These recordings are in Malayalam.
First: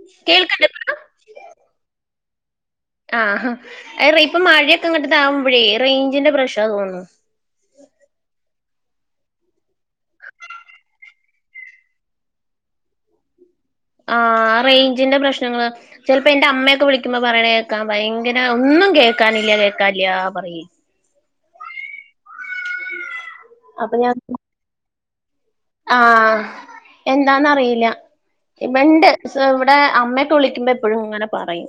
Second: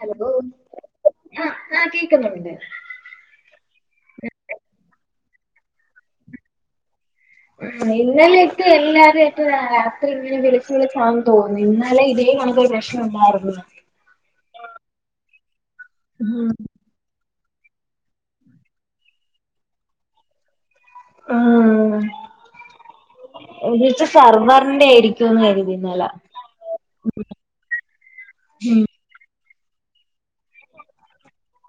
ഹലോ കേൾക്കണ്ടപ്പ ആ ആ കേക്കുന്നുണ്ട് ആഹാ ഏറെ ഇപ്പൊ മഴയൊക്കെ ഇങ്ങട്ട ആകുമ്പോഴേ റേഞ്ചിന്റെ പ്രശ്ണാ തോന്നുണു. ഇന്നലെ ഇട്ട് എല്ലാരും ഇട്ട് രാത്രി ഇങ്ങനെ വിളിച്ച് വിളിച്ച് അം തോ ഇന്നാലെ ഇതേ നമുക്കോരു പ്രശ്നം ഉണ്ടായിരുന്നു ആ റേയ്ഞ്ചിന്റെ പ്രശ്നങ്ങങ്ങള് ചിലപ്പോ എന്റെ അമ്മയൊക്കെ വിളിക്ക വിളിക്കുമ്പോ പറയണേ കേക്കാൻ ഭയങ്കര ഒന്നും കേക്കാനില്ല കേക്കാനില്ല പറി.. ആം.. ഇതിത്തെ സർവറിന്റെ ആയിരിക്കുംന്ന് കരുതി ആ ഇന്നലെ എന്താന്നറിയില്ല ഇവെണ്ട് ക്ഷെ ഇവിടെ അമ്മയൊക്കെ വിളിക്കുമ്പൊ എപ്പഴും ഇങ്ങനെ പറയും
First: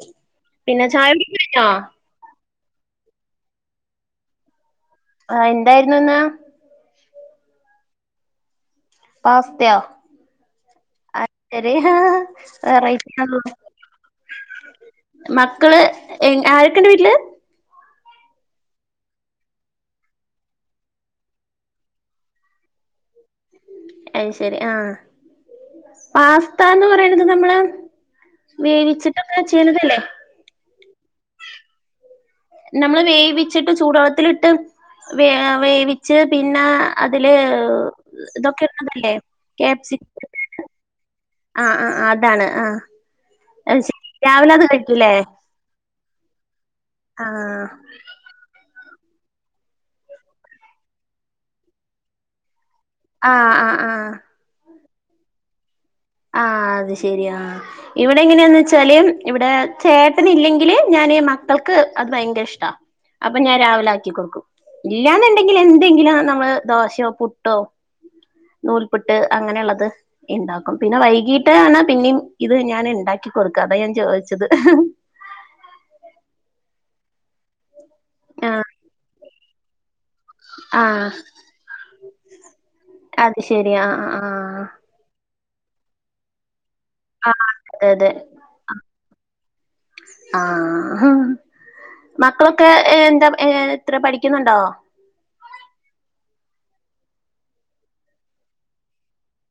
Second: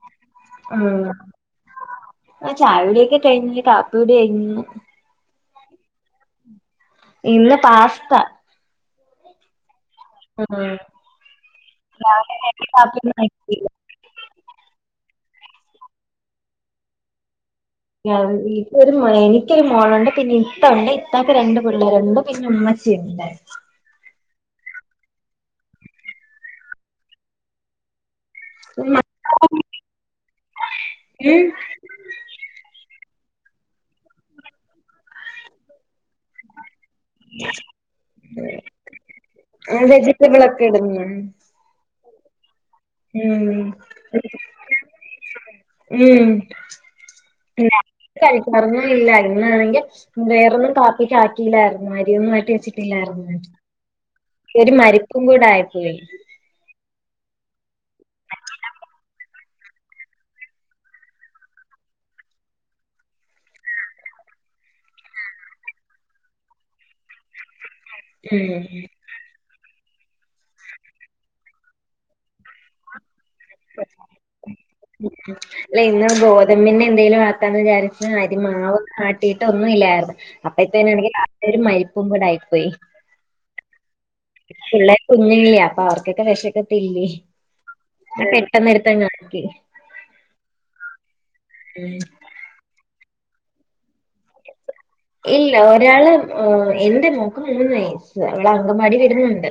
ഉം പിന്നെ ചായ കുടി കഴിഞ്ഞോ ആഹ് ചായ കുടിയൊക്കെ കഴിഞ്ഞി കാപ്പി കുടി കഴിഞ്ഞു ആ എന്തായിരുന്നുന്നാ ഇന്ന് പാസ്ത പാസ്തയോ ഉം ആ [unintelligible] വെറൈറ്റിയാണല്ലോ മക്കള് ആരൊക്കെണ്ട് വീട്ടില് ആഹ് എനിക്കൊരു മോനാ എനിക്കൊരു മോളൊണ്ട് പിന്നെ ഇത്ത ഒണ്ട് ഇത്താക്ക് രണ്ട് പിള്ളാരുണ്ട് പിന്നെ ഉമ്മ ച്ചിണ്ട് അയ് ശരി ആഹ് പാസ്താന്ന് പറയ്ണത് നമ്മളെ വേവിച്ചിട്ടൊക്കെ ചെയ്ണതല്ലേ ഉം നമ്മള് വേവിച്ചിട്ട് ചൂടെള്ളത്തിലിട്ട് വേ വേവി ച്ച് പിന്നെ അതില് ഇതൊക്കെ ഇടണതല്ലേ ക്യാപ്‌സി [unintelligible] ഇടുന്നു ആ ആഹ് അതാണ് ആഹ് അയ് ശ രാവിലെ അത് കഴിക്കൂല്ലേ ഉം ആഹ് കഴിക്കാറൊന്നും ഇല്ലായിരുന്നു ഇന്നാണെങ്കി വേറൊന്നും കാപ്പിക്കാക്കില്ലായിരുന്നു അരിയൊന്നാട്ടി വെച്ചി ട്ടില്ലാരുന്നു ആഹ് ആഹ് ആഹ് ഒരു മരിപ്പു കൂടായിപ്പോയി ആ അത് ശരി ആഹ് ഇവിടെ എങ്ങനെയാന്ന് വെച്ചാല് ഇവിടെ ചേട്ടനില്ലെങ്കില് ഞാന് മക്കൾക്ക് അത് ഭയങ്കര ഇഷ്ടാ അപ്പൊ ഞാൻ രാവിലെ ആക്കി കൊടുക്കും ഇല്ലാന്നുണ്ടെങ്കിൽ എന്തെങ്കിലും നമ്മള് ദോശയോ, പുട്ടോ ഉം നൂൽപുട്ട് അങ്ങനെയുള്ളത് ഇണ്ടാ ക്കും പിന്നെ വൈകീട്ട് ആണ് പിന്നേം ഇത് ഞാൻ ഇണ്ടാക്കി കൊടുക്ക അതാ ഞാൻ ചോയ്ച്ചത് [unintelligible] ഇല്ല ഇന്ന് ഗോതമ്പിന്റ എന്തേലും ആക്കാന്ന് വിചാരിച്ച് ആഹ് അരിമാവൊന്നും ആട്ടിട്ടൊന്നും ഇല്ലായിരുന്നു അപ്പ ആഹ് ഇന്നുണ്ടെങ്കി രാവിലെ ഒര് മരിപ്പും കൂടായിപ്പോയി അത് ശെരി ആഹ് ആഹ് പുള്ളേര് കുഞ്ഞല്ലേ അപ്പൊ അവർക്കൊക്കെ വെശക്കത്തില്ലേ ആ അതെ ഞാൻ പെട്ടെന്ന് അതെ എടുത്തങ്ങ് ആക്കി ആഹ് ഉം മക്കളൊക്കെ എന്താ ഏ എത്ര പഠിക്കുന്നുണ്ടോ ഇല്ല ഒരാള് മ്മ് എന്റെ മോക്ക് മൂന്ന് വയസ്സ് അവള് അങ്കവാടി വിടുന്നുണ്ട്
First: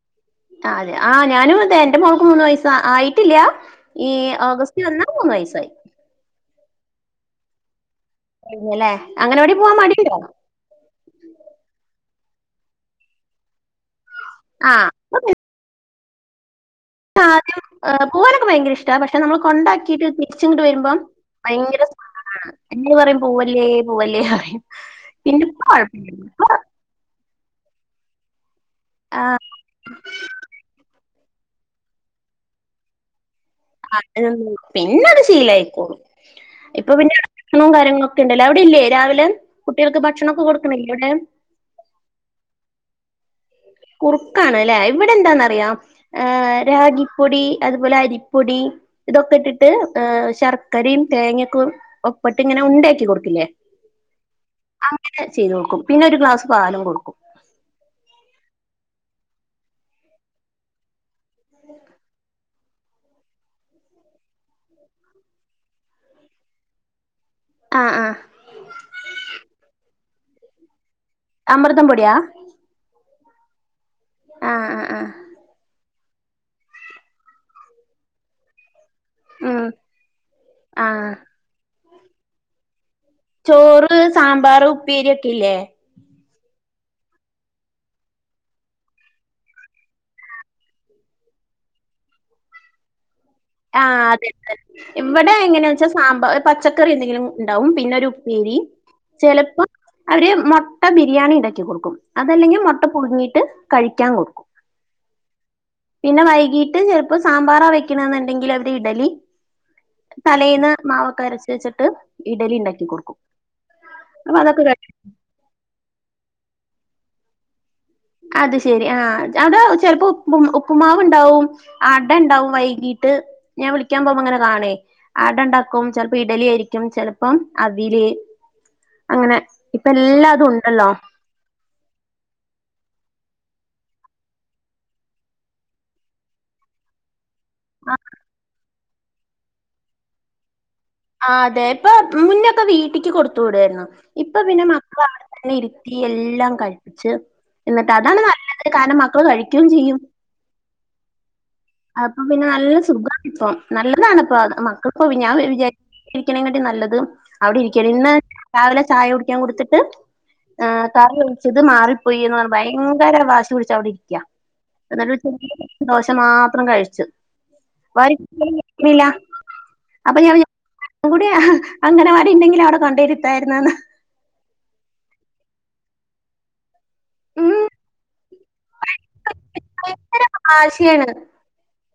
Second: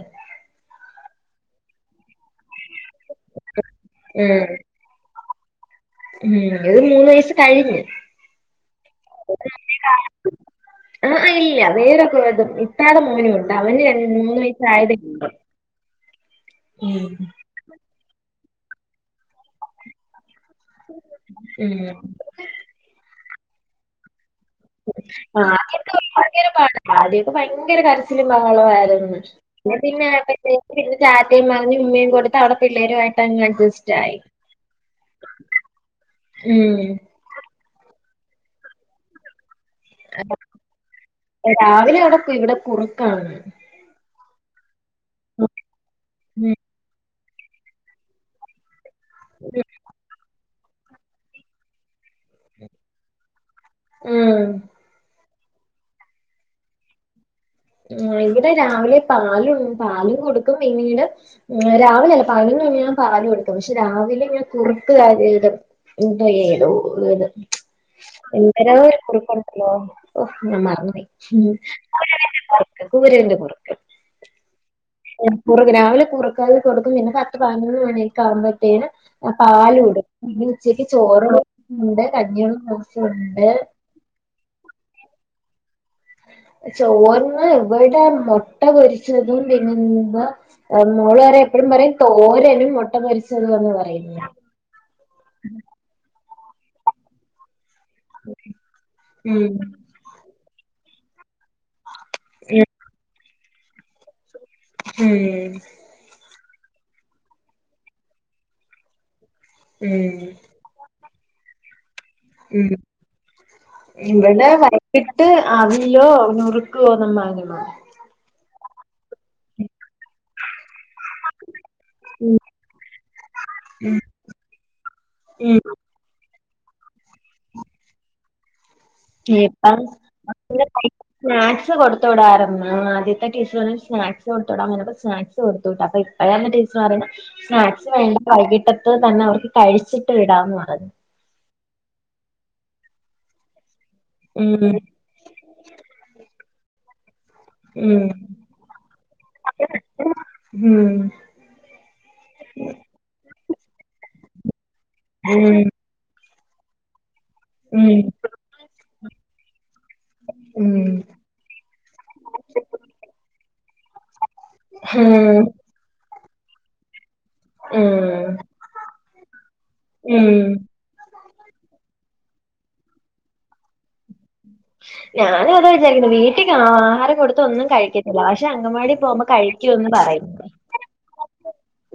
ആ അതെ ആഹ് ഞാനും അതെ എന്റെ മോൾക്ക് മൂന്ന് വയസാ ആയിട്ടില്ല ഈ ഉം ഓഗസ്റ്റ് വന്നാ മൂന്ന് വയസായി ഉം ഇന്റെത് മൂന്ന് വയസ് കഴിഞ്ഞ് കഴിഞ്ഞല്ലേ അങ്കനവാടി പോവാൻ മടിണ്ടോ ആഹ് ഇല്ല വേറെ കൊറേ ഇത്താടെ മോനോണ്ട് അവന് ര മൂന്ന് ആഹ് വയസ്സായതെ ആദ്യം പോവാനൊക്കെ ഭയങ്കര ഇഷ്ടാ പക്ഷെ നമ്മള് കൊണ്ടാക്കിട്ട് തി ചിങ്ങട്ട് വരുമ്പം ഭയങ്കര ഉം സങ്കടാണ് എന്നോട് പറയും പൂവല്ലേ പൂവല്ലേ പറയും ആ പിന്നെ ഇപ്പ ഇപ്പൊ കൊഴപ്പല്ല ഭയങ്കര പാട ആദ്യ ഒക്കെ ഭയങ്കര കരച്ചിലും ഭഹളോം ആയിര്ന്ന് ആഹ് പിന്നെ പിന്നായപ്പഴ്ത്തേക്ക്‌ ഇവള് റ്റാറ്റയും പറഞ്ഞ് ഉമ്മയും കൊടുത്ത് അവിടെ പിള്ളേരുവായിട്ടങ്ങഡ്ജസ്റ്റ് [unintelligible] പിന്നെ അത് ശീലായിക്കോളും ഉം ഇപ്പൊ പിന്നെ ഭക്ഷണവും കാര്യങ്ങളൊക്കെ ഇണ്ടല്ലോ അവിടില്ലേ രാവിലെ കുട്ടികൾക്ക് ഭക്ഷണൊക്കെ കൊടുക്കണില്ലേ അവടെ രാവിലെ അവിടെ ഇവിടെ കുറുക്കാണ് കുറുക്കാണ്ല്ലെ ഇവിടെ എന്താന്നറിയോ ഏ ഉം രാഗി പൊടി അതുപോലെ അരിപ്പൊടി ഇതൊക്കെ ഇട്ടിട്ട് ശർ ക്കരയും തേങ്ങൊക്കെ ഒപ്പട്ട്ങ്ങനെ ഉണ്ടയാക്കി കൊടുക്കില്ലേ ഉം അങ്ങനെ ചെയ്ത് കൊടുക്കും പിന്നെ ഒരു ഗ്ലാസ് പാലും കൊടുക്കും ആ ഇവിടെ രാവിലെ പാലു പാലും കൊടുക്കും പിന്നീട് രാവിലെ അല്ല പതിനൊന്നുമണികയാകുമ്പോൾ ഞാൻ പാലും കൊടുക്കും പക്ഷെ രാവിലെ ഞാൻ കുറുക്ക് കാര്യ ഇടും [unintelligible] ഏതു ഏത് ആ ആ എന്തോരോഒരു കുറുക്കുണ്ടാലോ ഓ ഞാൻ മറന്നു പോയി. അമൃതം പൊടിയാ കൂരകന്റെ കുറക്ക് ആഹ് ആ ആഹ് കുറക്ക് രാവിലെ കുറക്കൽ കൊടുക്കും. പിന്നെ പത്ത് പതിനൊന്ന് മണിയൊക്കെ ആവുമ്പോഴത്തേന് ആ ഉം പാലുകൊടുക്കും പിന്ന ഉച്ചക്ക് ആഹ് ചോറോണ്ട് കഞ്ഞിക്കൊടുപ്പോണ്ട് ചോറ്, സാമ്പാർ, ഉപ്പേരി ഒക്കെ ഇല്ലേ? ചോർന് ഇവിടെ ആ മുട്ട പൊരിച്ചതും പിന്നെ എന്താ മോള് പറയും എപ്പോഴും പറയും തോരനും മൊട്ടപൊരിച്ചതും ആഹ് അതെ അതെ ഇവിടെ എങ്ങനെയാ വെച്ചാൽ സാമ്പാർ പച്ചക്കറി എന്തെങ്കിലും ഉണ്ടാവും പിന്നെ ഒരു ഉപ്പേ പേരി ഉം ചിലപ്പം അവര് മുട്ട ബിരിയാണി ഇണ്ടാക്കി കൊടുക്കും അതല്ലെങ്കിൽ മുട്ട പുഴുങ്ങിട്ട് കഴിക്കാൻ കൊടുക്കും ഉം. പിന്നെ വൈകിട്ട് ചിലപ്പോൾ സാമ്പാർ വയ്ക്കണമെന്ന് ഉണ്ടെങ്കിൽ അവിടെ ഇഡലി ഉം തലേന്ന് മാവൊക്കെ അരച്ച് വെച്ചിട്ട് ഇഡലി ഉം ഉണ്ടാക്കി കൊടുക്കും. അപ്പൊ അതൊക്കെ എന്നിട്ട് അവിലോ നുറുക്ക് ഗോദമ്പോ ഉണ്ടാകും അത് ശെരി ആഹ് അതാ ചെലപ്പോ ഉപ്പ് ഉപ്പ്മാവ് ഉണ്ടാവും, അട ഉണ്ടാവും വൈകീട്ട്. ഞാൻ വിളിക്കാൻ പോകുമ്പോൾ ഇങ്ങനെ കാണേ ഉം അടണ്ടാക്കും, ചിലപ്പോ ഇഡലി ആയിരിക്കും, ചിലപ്പം അവല് അങ്ങനെ ഇപ്പം ഇപ്പ എല്ലാതും ഉണ്ടല്ലോ? സ്നാക്സ് കൊടുത്തടാരുന്നുമല. ആദ്യത്തെ ടീച്ചർ പറഞ്ഞു സ്നാക്സ് കൊടുത്തോടാൻ പറഞ്ഞപ്പ സ്നാക്സ് കൊടുതുവിട്ടു അപ്പ ഇപ്പഴാണ് ടീച്ച പറഞ്ഞു സ്നാക്സ് വേണ്ട വൈകിട്ടത്ത് തന്നെ അവർക്ക് കഴിച്ചിട്ട് വിടാംന്ന് പറഞ്ഞു. ആ അതെ ഇപ്പൊ മുന്നൊക്കെ വീട്ടിക്ക് കൊടുത്തു വിടായിരുന്നു ഇപ്പൊ പിന്നെ ഉം മക്കള അവിടെത്തന്നെ ഇരുത്തി എല്ലാം കഴിപ്പിച്ച്. എന്നിട്ട് ഉം അതാണ് നല്ലത് കാരണം മക്കള് കഴിക്കുകയും ചെയ്യും. ഉം അപ്പൊ പിന്നെ നല്ല സുഖണിപ്പം നല്ലതാണിപ്പം മക്കൾക്കിപ്പോ ഞാൻ ഉം വിചാരി ഇരിക്കണെക്കാട്ടി നല്ലത് അവിടെ ഉം ഇരിക്കല്. ഇന്ന് രാവിലെ ചായ കുടിക്കാൻ കൊടുത്തിട്ട്. ആ ഉം കറി ഒഴിചത് മാറിപ്പോയി എന്ന് പറഞ്ഞു ഭയങ്കര വാശി പിടിച്ചു അവിടെ ഇരിക്കാ. അത ഉം [inaudible] ദോശ മാത്രം കഴിച്ച്. വാരി ഉം വില്ല [unintelligible] അപ്പൊ ഞാൻ ഉം കൂടി അങ്കണവാടി ണ്ടെങ്കിൽ അവിടെ കൊണ്ടിരുതായിരുന്നെന്ന്. ഞാനും അത വിചാരിക്കുന്ന് വീട്ടിൽ ആഹാരം കൊടുത്ത ഉം ഒന്നും കഴിക്കത്തില്ല. പക്ഷെ അങ്കവാടി പോകുമ്പോ കഴിക്കൂന്ന് ഭയങ്കര പറയും.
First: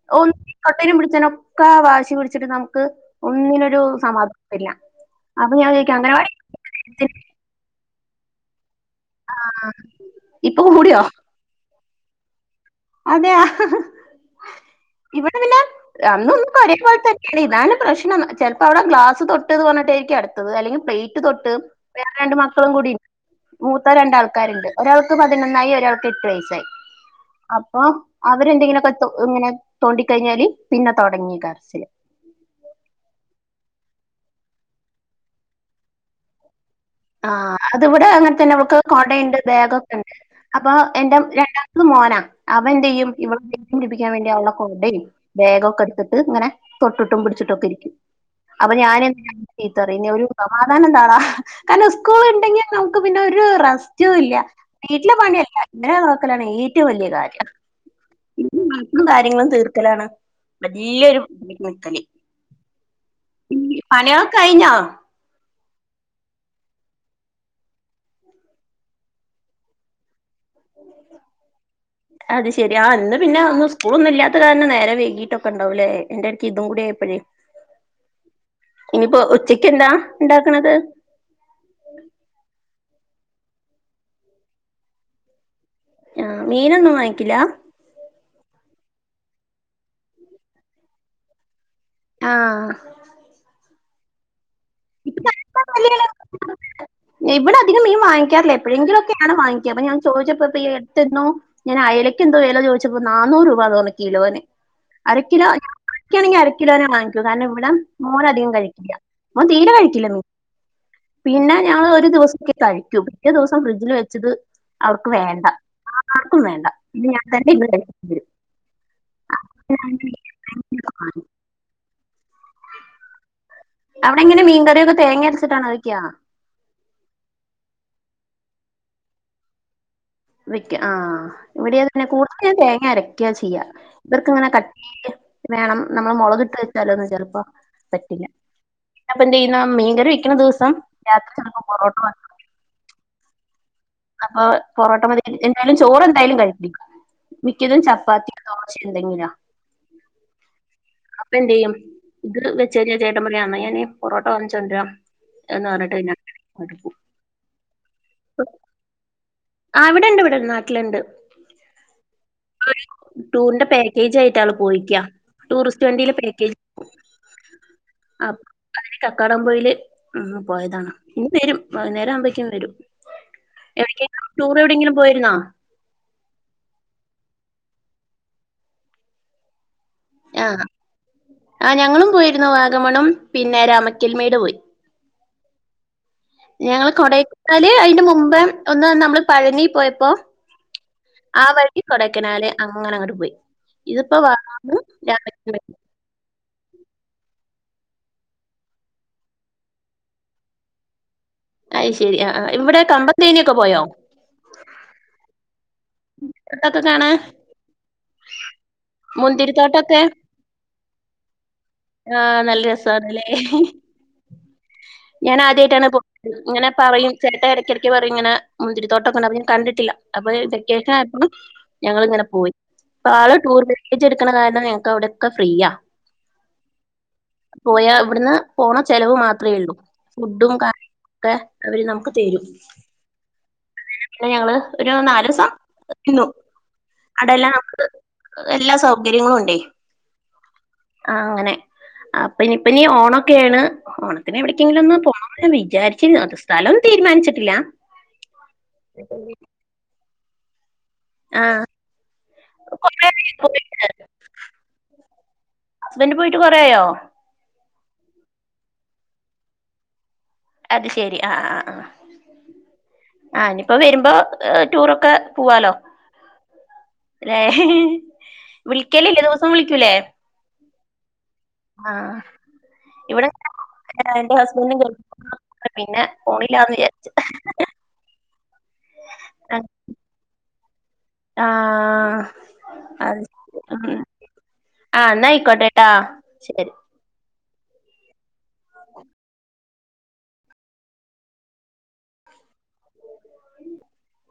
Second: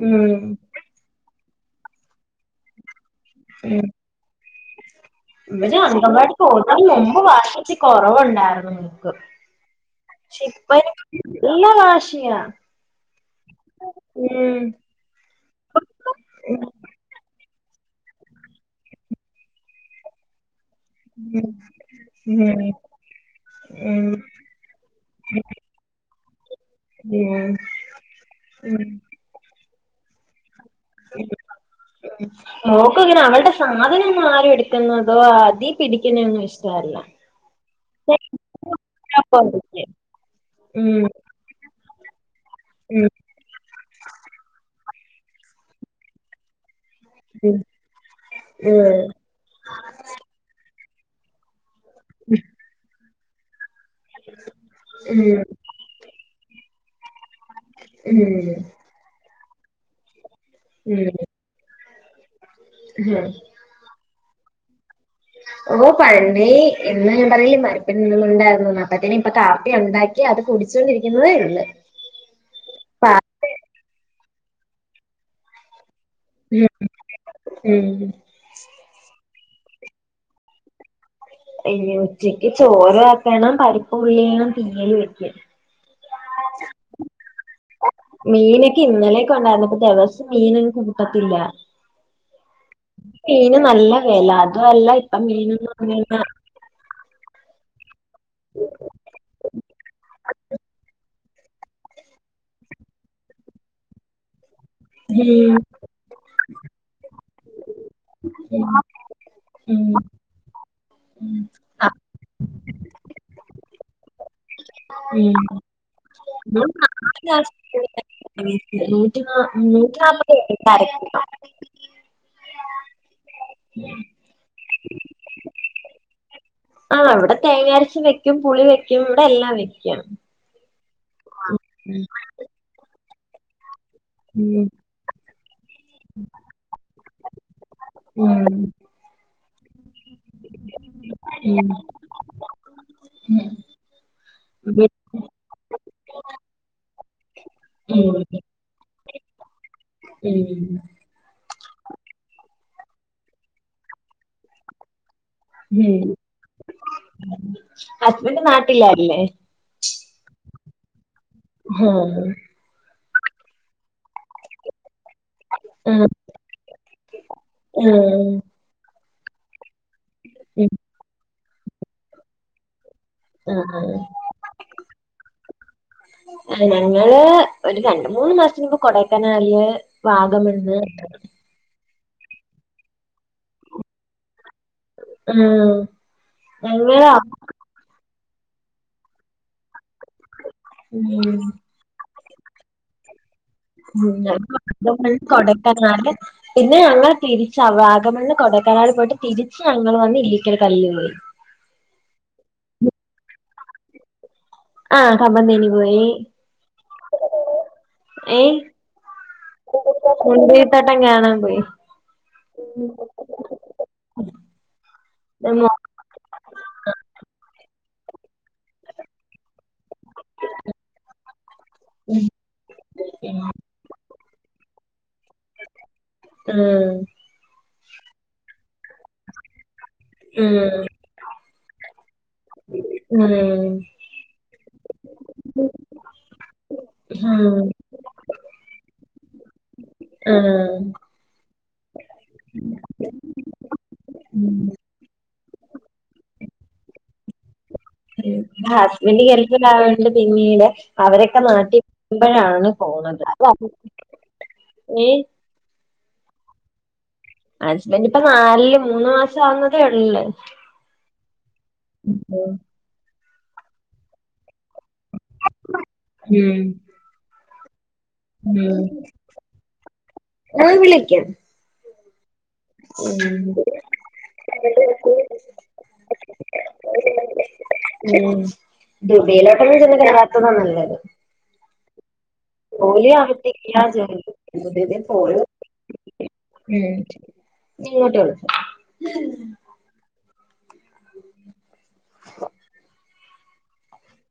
മം തൊട്ടേനും പിട്ചെനൊക്കെ വാശി പിടിച്ചിട്ട് നമ്ക്ക് ഒന്നിനൊരു സമാധാനം തരില്ല. ഇവിടെ അങ്കൻവാടി പോകും മുമ്പ് വാശി ഇച്ചിരി കുറവുണ്ടായിരുന്നു. പക്ഷെ ഇപ്പൊ ഇപ്പ കൂടിയോ അവൻ നല്ല വാശിയാ. അതെയ ഉം ഇവിടെ പിന്നെ അന്നും ഇന്നും ഒരേ പോലെ തന്നെ ഇതാണ് പ്രശ്നം ചിലപ്പോ അവിടെ ഗ്ലാസ് തൊട്ട്ന്ന് പറഞ്ഞിട്ടായിരിക്കുംഅടുത്ത അല്ലെങ്കി പ്ലേറ്റ് ഉം തൊട്ട് വേറെ രണ്ട് ഉം മക്കളും കൂടി മൂത്ത ഉം രണ്ടാൾക്കാരുണ്ട്. ഒരാൾക്ക് പതിനൊന്നായി ഒരാൾക്ക് എട്ട് വയസ്സായി. ഉം അപ്പൊ ഉം. അവരെന്തെങ്കിലൊക്കെ ഇങ്ങനെ തോണ്ടിക്കഴിഞ്ഞാല് പിന്നെ തുടങ്ങി കരച്ചിൽ. [inaudible] മോൾക്കങ്ങനെ അവളുടെ സാധനം ഒന്നും ആരും എടുക്കുന്നതോ അതിൽ പിടിക്കുന്നൊന്നും ഇഷ്ടല്ല. ആഹ് അത് ഇവിടെ അങ്ങനെ തന്നെയാ കൊടയുണ്ട് ബാഗ്ക്കെ ഉണ്ട്. അപ്പൊ ഉം എന്റെ രണ്ടാം ഇത് മോനാ. ഉം അവന്റെ്യും ഇവളെ ദേഷ്യം പിടിപ്പിക്കാൻ വേണ്ടി അവളെ കൊടെ ബേഗൊക്കെ ഇടുത്തിട്ട് ഇങ്ങനെ. തൊട്ടിട്ടും ഉം പിടിച്ചിട്ടോക്കെ ഇരിക്കും അപ്പൊ ഉം ഞാൻ എ ചീത്ത പറയും നീ ഒരു സമാധാനംതാടാ. കാരണം സ്കൂൾ ഉണ്ടെങ്കിൽ നമുക്ക് പിന്നെ ഒരു റെ റ്റ ഇല്ല വീട്ടിലെ ഉം പണിയല്ല ഇവരെ നോക്കലാണ് ഏറ്റവും വലിയ കാര്യം ഉം ഈ വഴക്കും കാര്യങ്ങളും തീർക്കലാണ് ഉം വലിയൊരു പണിക്ക്നിക്കല് ഉം ഈ പണിയൊ കൈഴിഞ്ഞോ ഓ പണി ഇന്ന് ഞാൻ പറയലേ മരപ്പണി ഉണ്ടായിരുന്നു അപ്പത്തിന് ഇപ്പൊ കാപ്പി ഉണ്ടാക്കി അത് കുടിച്ചുകൊണ്ടിരിക്കുന്നതേ ഉള്ളു അത് ശെരി ആ പാ ഇന്ന് പിന്നെ ഒന്നും സ്കൂൾ ഒന്നും ഇല്ലാത്ത കാരണം നേരെ വേകിട്ടൊക്കെ ഉണ്ടാവൂലേ എന്റെ ഇടക്ക് ഇതും ഉം കൂടി ആയപ്പോഴേ ഉം ഇനിപ്പോ ഉച്ചക്ക് എന്താ ഉണ്ടാക്കണത് ഉച്ചയ്ക്ക് ചോറ് ആക്കണം പരിപ്പ് ഉള്ളിയും തീയൽ വെയ്ക്കും ആ മീനൊന്നും വാങ്ങിക്കില്ലാ.. മീനൊക്കെ ഇന്നലെക്കെ ഉണ്ടായിരുന്നു ഇപ്പൊ ദിവസം മീനനൊന്നും കൂട്ടത്തില്ല ആ.. മീന് നല്ല വെല അതുഅല്ല ഇപ്പം മീനൊന്നും ഇവിടെ അധികം മീൻ വാങ്ങി - ക്കാറില്ല എപ്പഴെങ്കിലുംക്കെയാ വാങ്ങിക്കുക അപ്പ ഞാൻ ചോദിച്ചപ്പോ എടുത്തിരുന്നു ഞാൻ അയലക്ക് എന്തോ വില ചോദിച്ചപ്പോ നാന്നൂറ് രൂപാന്നു പറഞ്ഞു കിലോന് അരക്കിലോ ഉം മേടിക്കആണെങ്കിൽ അര കിലോനെ വാങ്ങിക്കൂ കാരണം ഇവിടെ മോന ധികം ഉം കഴിക്കില്ല മോൻ തീരെ ഉം കഴിക്കില്ല മീൻ പിന്നെ ഞങ്ങൾ ഒരു ദിവസക്കേ കഴിക്കൂ പിറ്റേ ദിവസം ഫ്രിഡ്ജിൽ വച്ചത് അവർക്ക് ഉം. വേണ്ട ആർക്കും വേണ്ട പിന്നെ ഞാൻ തന്നെ ഇരുന്ന് കഴിക്കും നൂറ്റി നൂറ്റിനാപ്പത് അരക്കിലോ അവിടെങ്ങനെ മീൻകറിയൊക്ക തേങ്ങ അരച്ചിട്ടാണോ വെയ്ക്ക ആ ഇവിടെ തേങ്ങ അരച്ച് വെക്കും പുളി വെക്കും ഇവിടെ എല്ലാം വെക്കും വെയ്ക്കും ആഹ് ഇവിടെഅത് തന്നെ കൂടുതലും ഞാൻ തേങ്ങ അരയ്ക്ക ചെയ്യാ.. ഇവർക്ക് ഇങ്ങനെ കട്ടീല് വേണം നമ്മൾ മുളക് ഇട്ട് വെച്ചാലൊന്നും ചിലപ്പോ പറ്റില്ല ഇപ്പം എന്ത് ചെയ്യുന്നു മീൻക്കറി വെക്കുന ദിവസാ രാത്രി ചിലപ്പോൾ പൊറോട്ട വാങ്ങി ഉം അപ്പൊ പൊറോട്ട മതി എന്തായാലും ചോറ് എന്തായാലും കഴിക്കും മിക്കതും ചപ്പാത്തിയാ ദോശ ഇണ്ടായിനോ ഉം അപ്പംഎന്ത് ചെയ്യും ഇത് വെച്ച് കഴിഞ്ഞാൽ ചേട്ടൻ പറയും അന്ന ഞാന് പൊറോട്ടോ വാങ്ങിച്ചോണ്ടരാ ഉം ഹസ്ബൻഡ് നാട്ടിലല്ലേ ആ ഇവിടെ ഇണ്ട് ഇവിടെണ്ട് നാട്ടിലുണ്ട് ഹ്.. ടൂറ് ടൂറിന്റെ പാക്കേജ് ആയിട്ട് ആള് പോയിക്ക ടൂറിസ്റ്റ് ആഹ് വണ്ടിയില് പാക്കേജ് അ ആഹ് അതിന് കക്കാടംപൊയയില് പോയതാണ് ഇന്ന് വരും വൈകുന്നേരം ആവുമ്പോക്കും വരും ആഹ് ആഹ് എവിക്കേലും ടൂറ് എവിടെയെങ്കിലും പോയിരുന്നോ ഞങ്ങള് ഒരു രണ്ട് മൂന്ന് മാസത്തിന്മുൻപ് കൊടെക്കനാല് ആഹ് വാഗമണ്ണ് ആ ഞങ്ങളും പോയിരുന്നു വാഗമണും പിന്നെ രാമക്കൽമേട് പോയി. ആഹ് ഞങ്ങള് കൊടേക്കനാല് അതിന്റെ മുമ്പ് ഒന്ന് നമ്മള് പഴനി പോയപോ അപ്പൊ ഉം ആ വഴി കൊടക്കനാല് അങ്ങന അങ്ങോട്ട് പോയി ഉം ഇതിപ്പോ [unintelligible] വാഗമണ്ണ് ആഹ് വഴി രാമക്കൽമേട് കോടേക്കനാല് പിന്നെ ഞങ്ങൾ തിരിച്ച് അവ വഗമണിന്ന് കോടേക്കനാല് പോയിട്ട് തിരിച്ച് ഞങ്ങൾ വന്ന് ഇല്ലീക്കൽ കല്ലല് പോയി അയ് ശരി ആ ആ ഇവിടെ കമ്പം തേനൊക്കെ പോയോ ആഹ് കമ്പന്തേനി പോയി മുന്തിരി തോട്ടൊക്കെ മുന്തിരി തോട്ടം കാണാൻ പോയി ആഹ് നല്ല രസന്നല്ലേ ഞാൻ ആഹ് ആദ്യമായിട്ടാണ് പോ- ഇങ്ങനെ പറയും ചേട്ടൻ ഇരക്കിടക്കക്ക് പറയും ഇങ്ങനെ മുതിരി തോട്ടോക്കല്ലത്. കണ്ടിട്ടില്ല അപ്പൊ വെക്കേഷനായപ്പം ഞങ്ങളിങ്ങനെ പോയി ഇപ്പൊ ആള് ടൂർ പാക്കേജ് എടുക്കണ കാരണം ഞങ്ങക്ക് അവിടെക്കെ ഫ്രീ ആ. ആ പോയാ ഇവിടുന്ന് പോണ ചെിലവ് മാത്രമേ ഉള്ളൂ ഫുഡുംകാ. ഒക്കെ അവര് നമുക്ക് തരും. മ് അങ്ങനെ ഞങ്ങള് ഒരു നാല് ദിവസം നി ന്നു അവിടെല്ലാം നമുക്ക്. എല്ലാ സൗകര്യങ്ങളും ഉണ്ടെ. ആഹ് ആ അങ്ങനെ അപ്പ നിപ്പ നീ ഓണൊക്കെയാണ്. ഓണത്തിന് എവിടക്കെങ്കിലും പോണന്ന് വിചാരിചിന്നു അത് സ്ഥലംനും തീരുമാനിച്ചിട്ടില്ല. ഹസ്ബൻഡ ഗേൾഫിലാവോണ്ട് പിന്നീട് അവരൊക്കെ ആഹ് നട്ടി പോവുമ്പയാണ് കൊറേ പോണത് ആയോ പോയിട്ട് [unintelligible] ഏ ഹസ്ബൻഡ് പോയിട്ട് കൊറേ ആയോ? ഹസ്ബന്റ് ഇപ്പൊ നാല് മൂന്ന് മാസം ആവുന്നതേ ഉള്ള് അത് ശെരി ആ ആ ആഹ് ഉം ആ ഇനിയിപ്പോ വരുമ്പോ ടൂറൊക്കെ പോവാലോ? മ് ഏ ഹേ ഹേ വിളിക്കലല്ലേ ദിവസം വിളിക്കൂലേ? ആ വിളിക്കും ആഹ് ഉം ഇവിടെ എന്റെ ഹസ്ബൻഡും ഗൾഫിൽ പിന്നെ പോണിലാന്ന് വിചാരിച്ചു. ഉ ദുബൈയിലോക്കെ ചെന്ന് കേറാത്തത നല്ലത്. ആഹ് ഓൽ അത് അകത് ശരി. ഇല്ല ഉം വിചാരിക്കും ആഹ് എന്നാ പോയൊക്കും ആയിക്കോട്ടെട്ടാ ശരി മ് ഇങ്ങോട്ട് വിളി [unintelligible] [unintelligible]